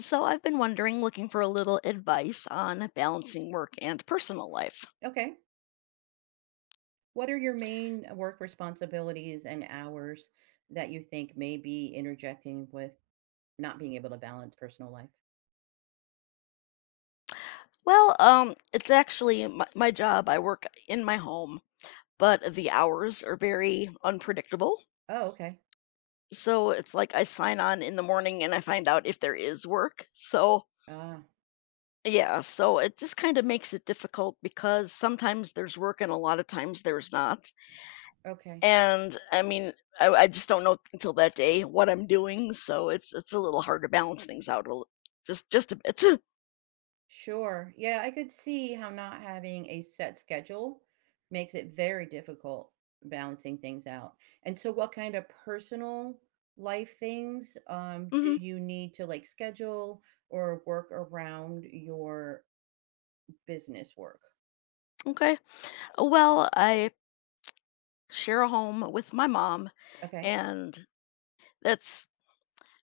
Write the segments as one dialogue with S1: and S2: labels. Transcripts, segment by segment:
S1: So I've been wondering, looking for a little advice on balancing work and personal life.
S2: Okay. What are your main work responsibilities and hours that you think may be interjecting with not being able to balance personal life?
S1: Well, it's actually my job. I work in my home, but the hours are very unpredictable.
S2: Oh, okay.
S1: So it's like I sign on in the morning and I find out if there is work. So
S2: Ah,
S1: yeah, so it just kind of makes it difficult because sometimes there's work and a lot of times there's not.
S2: okay.
S1: And I just don't know until that day what I'm doing, so it's a little hard to balance things out just a bit.
S2: Sure. Yeah, I could see how not having a set schedule makes it very difficult balancing things out. And so what kind of personal life things do
S1: hmm
S2: you need to like schedule or work around your business work?
S1: okay. Well, I share a home with my mom,
S2: Okay.
S1: and that's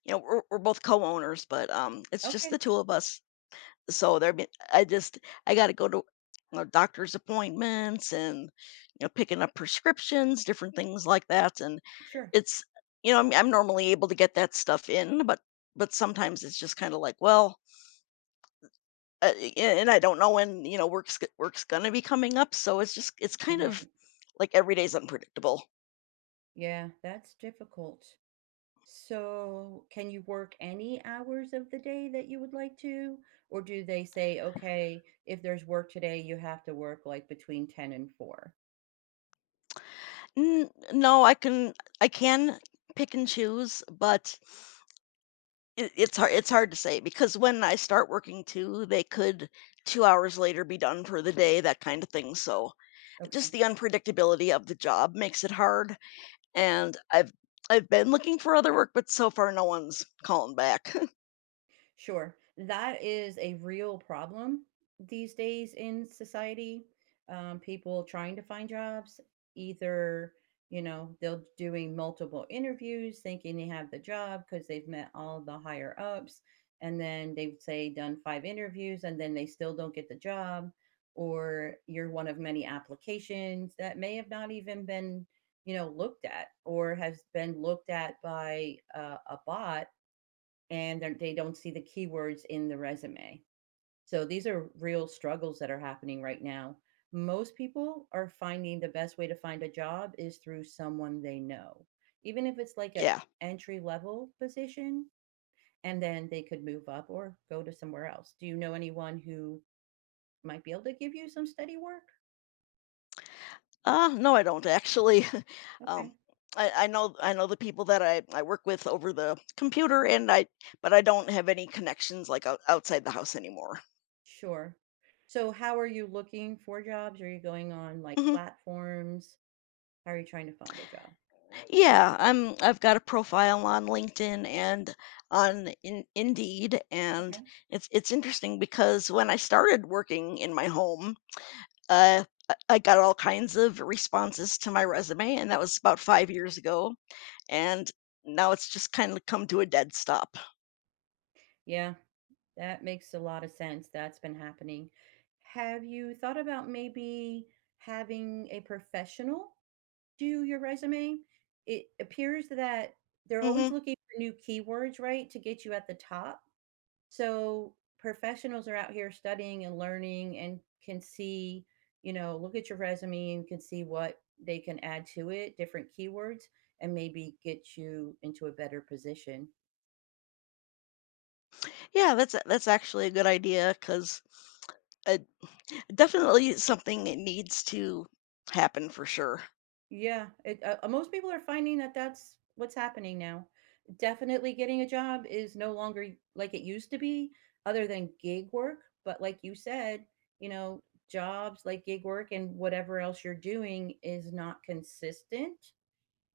S1: we're both co-owners, but it's just
S2: Okay.
S1: the two of us. So there, be- I just I got to go to, you know, doctor's appointments and, you know, picking up prescriptions, different things like that, and
S2: Sure.
S1: It's you know, I'm normally able to get that stuff in, but sometimes it's just kinda like, well, a and I don't know when, you know, work's gonna be coming up, so it's kind of
S2: Right.
S1: like every day's unpredictable.
S2: Yeah, that's difficult. So, can you work any hours of the day that you would like to? Or do they say, okay, if there's work today, you have to work like between 10 and 4?
S1: N No, I can, I can pick and choose, but it's hard to say because when I start working too, they could 2 hours later be done for the day, that kind of thing, so just
S2: Okay.
S1: the unpredictability of the job makes it hard. And I've been looking for other work, but so far no one's calling back.
S2: Sure. That is a real problem these days in society. People trying to find jobs, either, you know, they're doing multiple interviews thinking they have the job because they've met all the higher ups. And then they've, say, done five interviews and then they still don't get the job. Or you're one of many applications that may have not even been, you know, looked at or has been looked at by a bot and they don't see the keywords in the resume. So these are real struggles that are happening right now. Most people are finding the best way to find a job is through someone they know. Even if it's like an
S1: Yeah.
S2: entry level position and then they could move up or go to somewhere else. Do you know anyone who might be able to give you some steady work?
S1: No, I don't actually.
S2: Okay.
S1: Um, I know, the people that I work with over the computer, and I but I don't have any connections like outside the house anymore.
S2: Sure. So how are you looking for jobs? Are you going on like
S1: Mhm.
S2: platforms? How are you trying to find a job?
S1: I've got a profile on LinkedIn and Indeed,
S2: Okay.
S1: and it's interesting because when I started working in my home, I got all kinds of responses to my resume, and that was about 5 years ago, and now it's just kinda come to a dead stop.
S2: Yeah. That makes a lot of sense. That's been happening. Have you thought about maybe having a professional do your resume? It appears that they're always
S1: Mhm.
S2: looking for new keywords, right, to get you at the top. So professionals are out here studying and learning and can see, you know, look at your resume and can see what they can add to it, different keywords, and maybe get you into a better position.
S1: That's actually a good idea 'cause it definitely something that needs to happen for sure.
S2: Yeah, it most people are finding that that's what's happening now. Definitely getting a job is no longer like it used to be, other than gig work. But like you said, you know, jobs like gig work and whatever else you're doing is not consistent,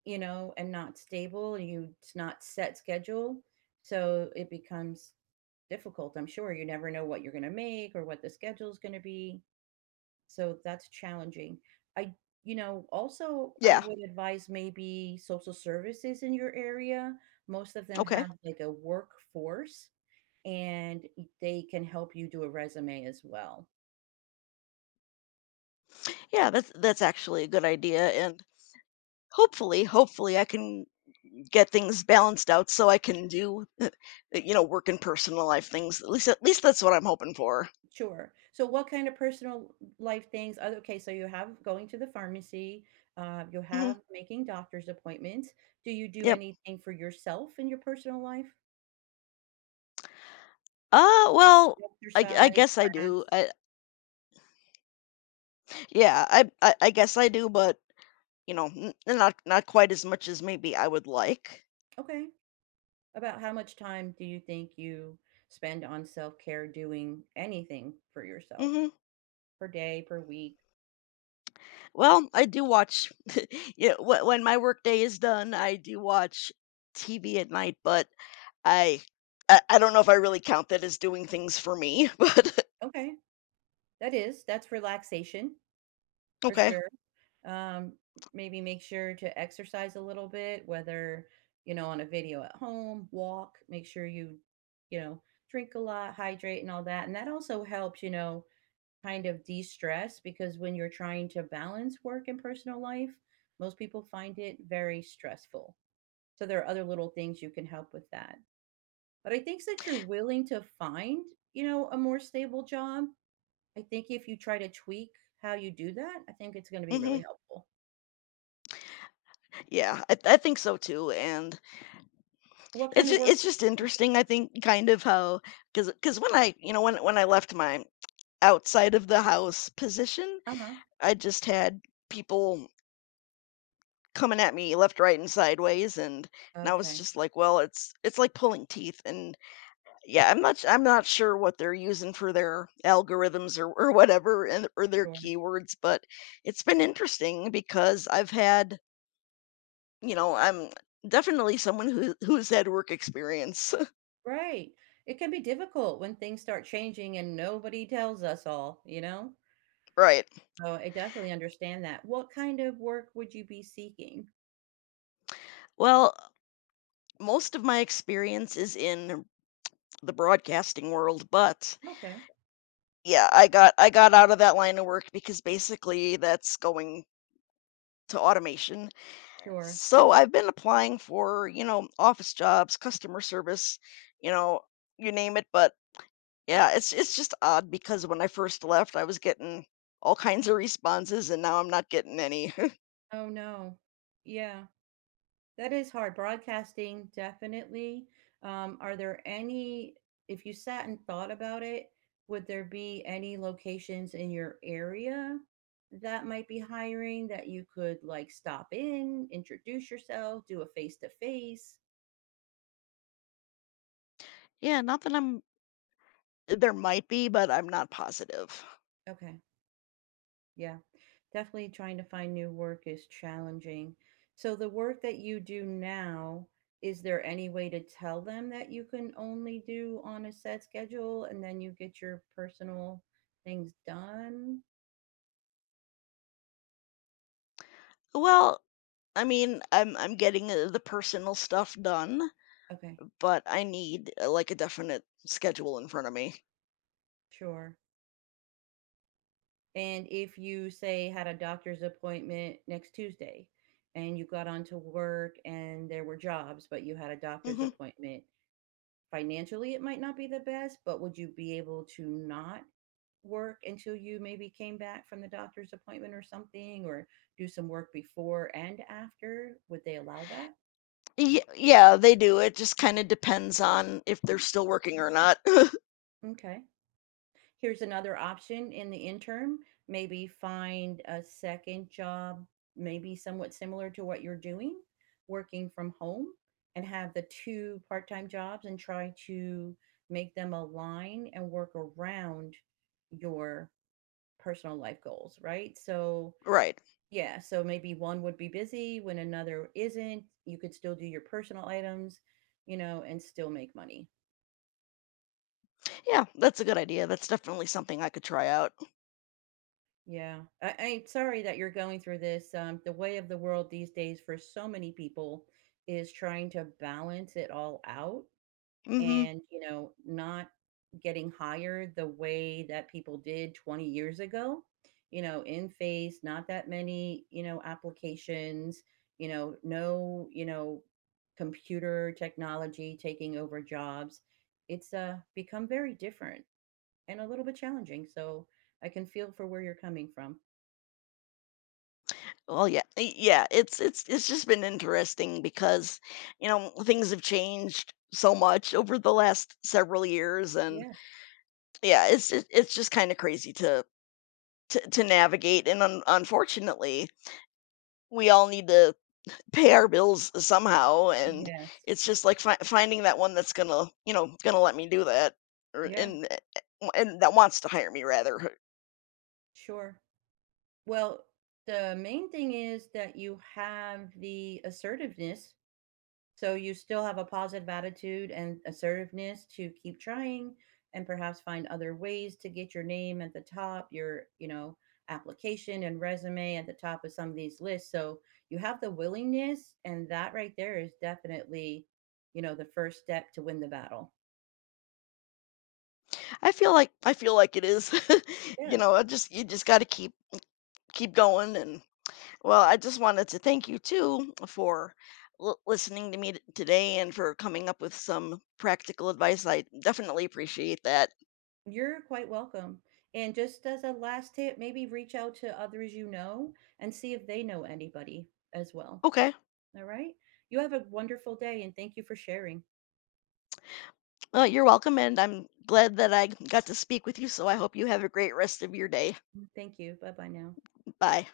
S2: you know, and not stable. And You it's not set schedule, so it becomes difficult. I'm sure you never know what you're going to make or what the schedule's going to be. So that's challenging. I Also, I
S1: Yeah,
S2: would advise maybe social services in your area. Most of them
S1: okay.
S2: have like a workforce and they can help you do a resume as well.
S1: Yeah, that's actually a good idea, and hopefully, I can get things balanced out so I can do, you know, work and personal life things. At least that's what I'm hoping for.
S2: Sure. So what kind of personal life things? Okay, so you have going to the pharmacy, you
S1: Mhm.
S2: have making doctor's appointments. Do you do
S1: Yep.
S2: anything for yourself in your personal life?
S1: Well, I
S2: Exercise,
S1: guess I do.
S2: crafts?
S1: I yeah, I guess I do, but, you know, n not quite as much as maybe I would like.
S2: Okay. About how much time do you think you spend on self-care doing anything for yourself?
S1: Mhm.
S2: Per day, per week?
S1: Well, I do watch yeah, when my workday is done, I do watch TV at night, but I I don't know if I really count that as doing things for me.
S2: Okay, that is that's relaxation for
S1: Okay.
S2: sure. Um, maybe make sure to exercise a little bit, whether, you know, on a video at home, walk, make sure you, you know, drink a lot, hydrate and all that, and that also helps, you know, kind of de-stress because when you're trying to balance work and personal life, most people find it very stressful. So there are other little things you can help with that. But I think that you're willing to find, you know, a more stable job, I think if you try to tweak how you do that, I think it's gonna be really
S1: Mhm.
S2: helpful.
S1: Yeah, I think so too, and
S2: What kind of work are
S1: it's just
S2: you looking
S1: interesting,
S2: for?
S1: I think, kind of how because when when I left my outside of the house position,
S2: Uh-huh.
S1: I just had people coming at me left, right, and sideways, and I was
S2: Okay,
S1: just like, well, it's like pulling teeth, and yeah, I'm not sure what they're using for their algorithms or whatever, and or their
S2: sure.
S1: keywords, but it's been interesting because I've had, you know, I'm definitely someone who's had work experience,
S2: Right. It can be difficult when things start changing and nobody tells us all, you know?
S1: right?
S2: So I definitely understand that. What kind of work would you be seeking?
S1: Well, most of my experience is in the broadcasting world, but
S2: Okay,
S1: yeah, I got out of that line of work because basically that's going to automation.
S2: sure.
S1: So I've been applying for, you know, office jobs, customer service, you know, you name it, but yeah, it's just odd because when I first left, I was getting all kinds of responses and now I'm not getting any.
S2: Oh no. Yeah. That is hard. Broadcasting, definitely. Are there any, if you sat and thought about it, would there be any locations in your area that might be hiring that you could like stop in, introduce yourself, do a face to face?
S1: Yeah, not that I'm there might be, but I'm not positive.
S2: Okay. Yeah, definitely trying to find new work is challenging. So the work that you do now, is there any way to tell them that you can only do on a set schedule and then you get your personal things done?
S1: Well, I mean, I'm getting the personal stuff done,
S2: Okay,
S1: but I need like a definite schedule in front of me.
S2: sure. And if you say had a doctor's appointment next Tuesday and you got onto work and there were jobs, but you had a doctor's
S1: Mhm.
S2: appointment, financially it might not be the best, but would you be able to not work until you maybe came back from the doctor's appointment or something, or do some work before and after? Would they allow that?
S1: Ye Yeah, they do, it just kinda depends on if they're still working or not.
S2: Okay. Here's another option in the interim. Maybe find a second job, maybe somewhat similar to what you're doing, working from home, and have the two-part time jobs and try to make them align and work around your personal life goals, right? So,
S1: Right.
S2: yeah, so maybe one would be busy when another isn't. You could still do your personal items, you know, and still make money.
S1: Yeah, that's a good idea, that's definitely something I could try out.
S2: Yeah. I'm sorry that you're going through this. The way of the world these days for so many people is trying to balance it all out.
S1: Mhm.
S2: And, you know, not getting hired the way that people did 20 years ago, you know, in face, not that many, you know, applications, you know, no, you know, computer technology taking over jobs. It's become very different and a little bit challenging. So I can feel for where you're coming from.
S1: Well, yeah y yeah, it's it's just been interesting because, you know, things have changed so much over the last several years, and,
S2: Yes.
S1: yeah, it's just kinda crazy to to navigate, and un unfortunately, we all need to pay our bills somehow, and
S2: Yes.
S1: it's just like finding that one that's gonna, you know, gonna let me do that or
S2: Yeah.
S1: and that wants to hire me rather.
S2: Sure. Well, the main thing is that you have the assertiveness. So you still have a positive attitude and assertiveness to keep trying and perhaps find other ways to get your name at the top, your, you know, application and resume at the top of some of these lists. So you have the willingness and that right there is definitely, you know, the first step to win the battle.
S1: I feel like it is. You
S2: Yes.
S1: know, I just you just got to keep keep going. And, well, I just wanted to thank you too for listening to me today and for coming up with some practical advice. I definitely appreciate that.
S2: You're quite welcome. And just as a last tip, maybe reach out to others you know and see if they know anybody as well.
S1: Okay,
S2: All right? You have a wonderful day and thank you for sharing.
S1: well, you're welcome and I'm glad that I got to speak with you, so I hope you have a great rest of your day.
S2: Thank you. Bye bye now.
S1: Bye.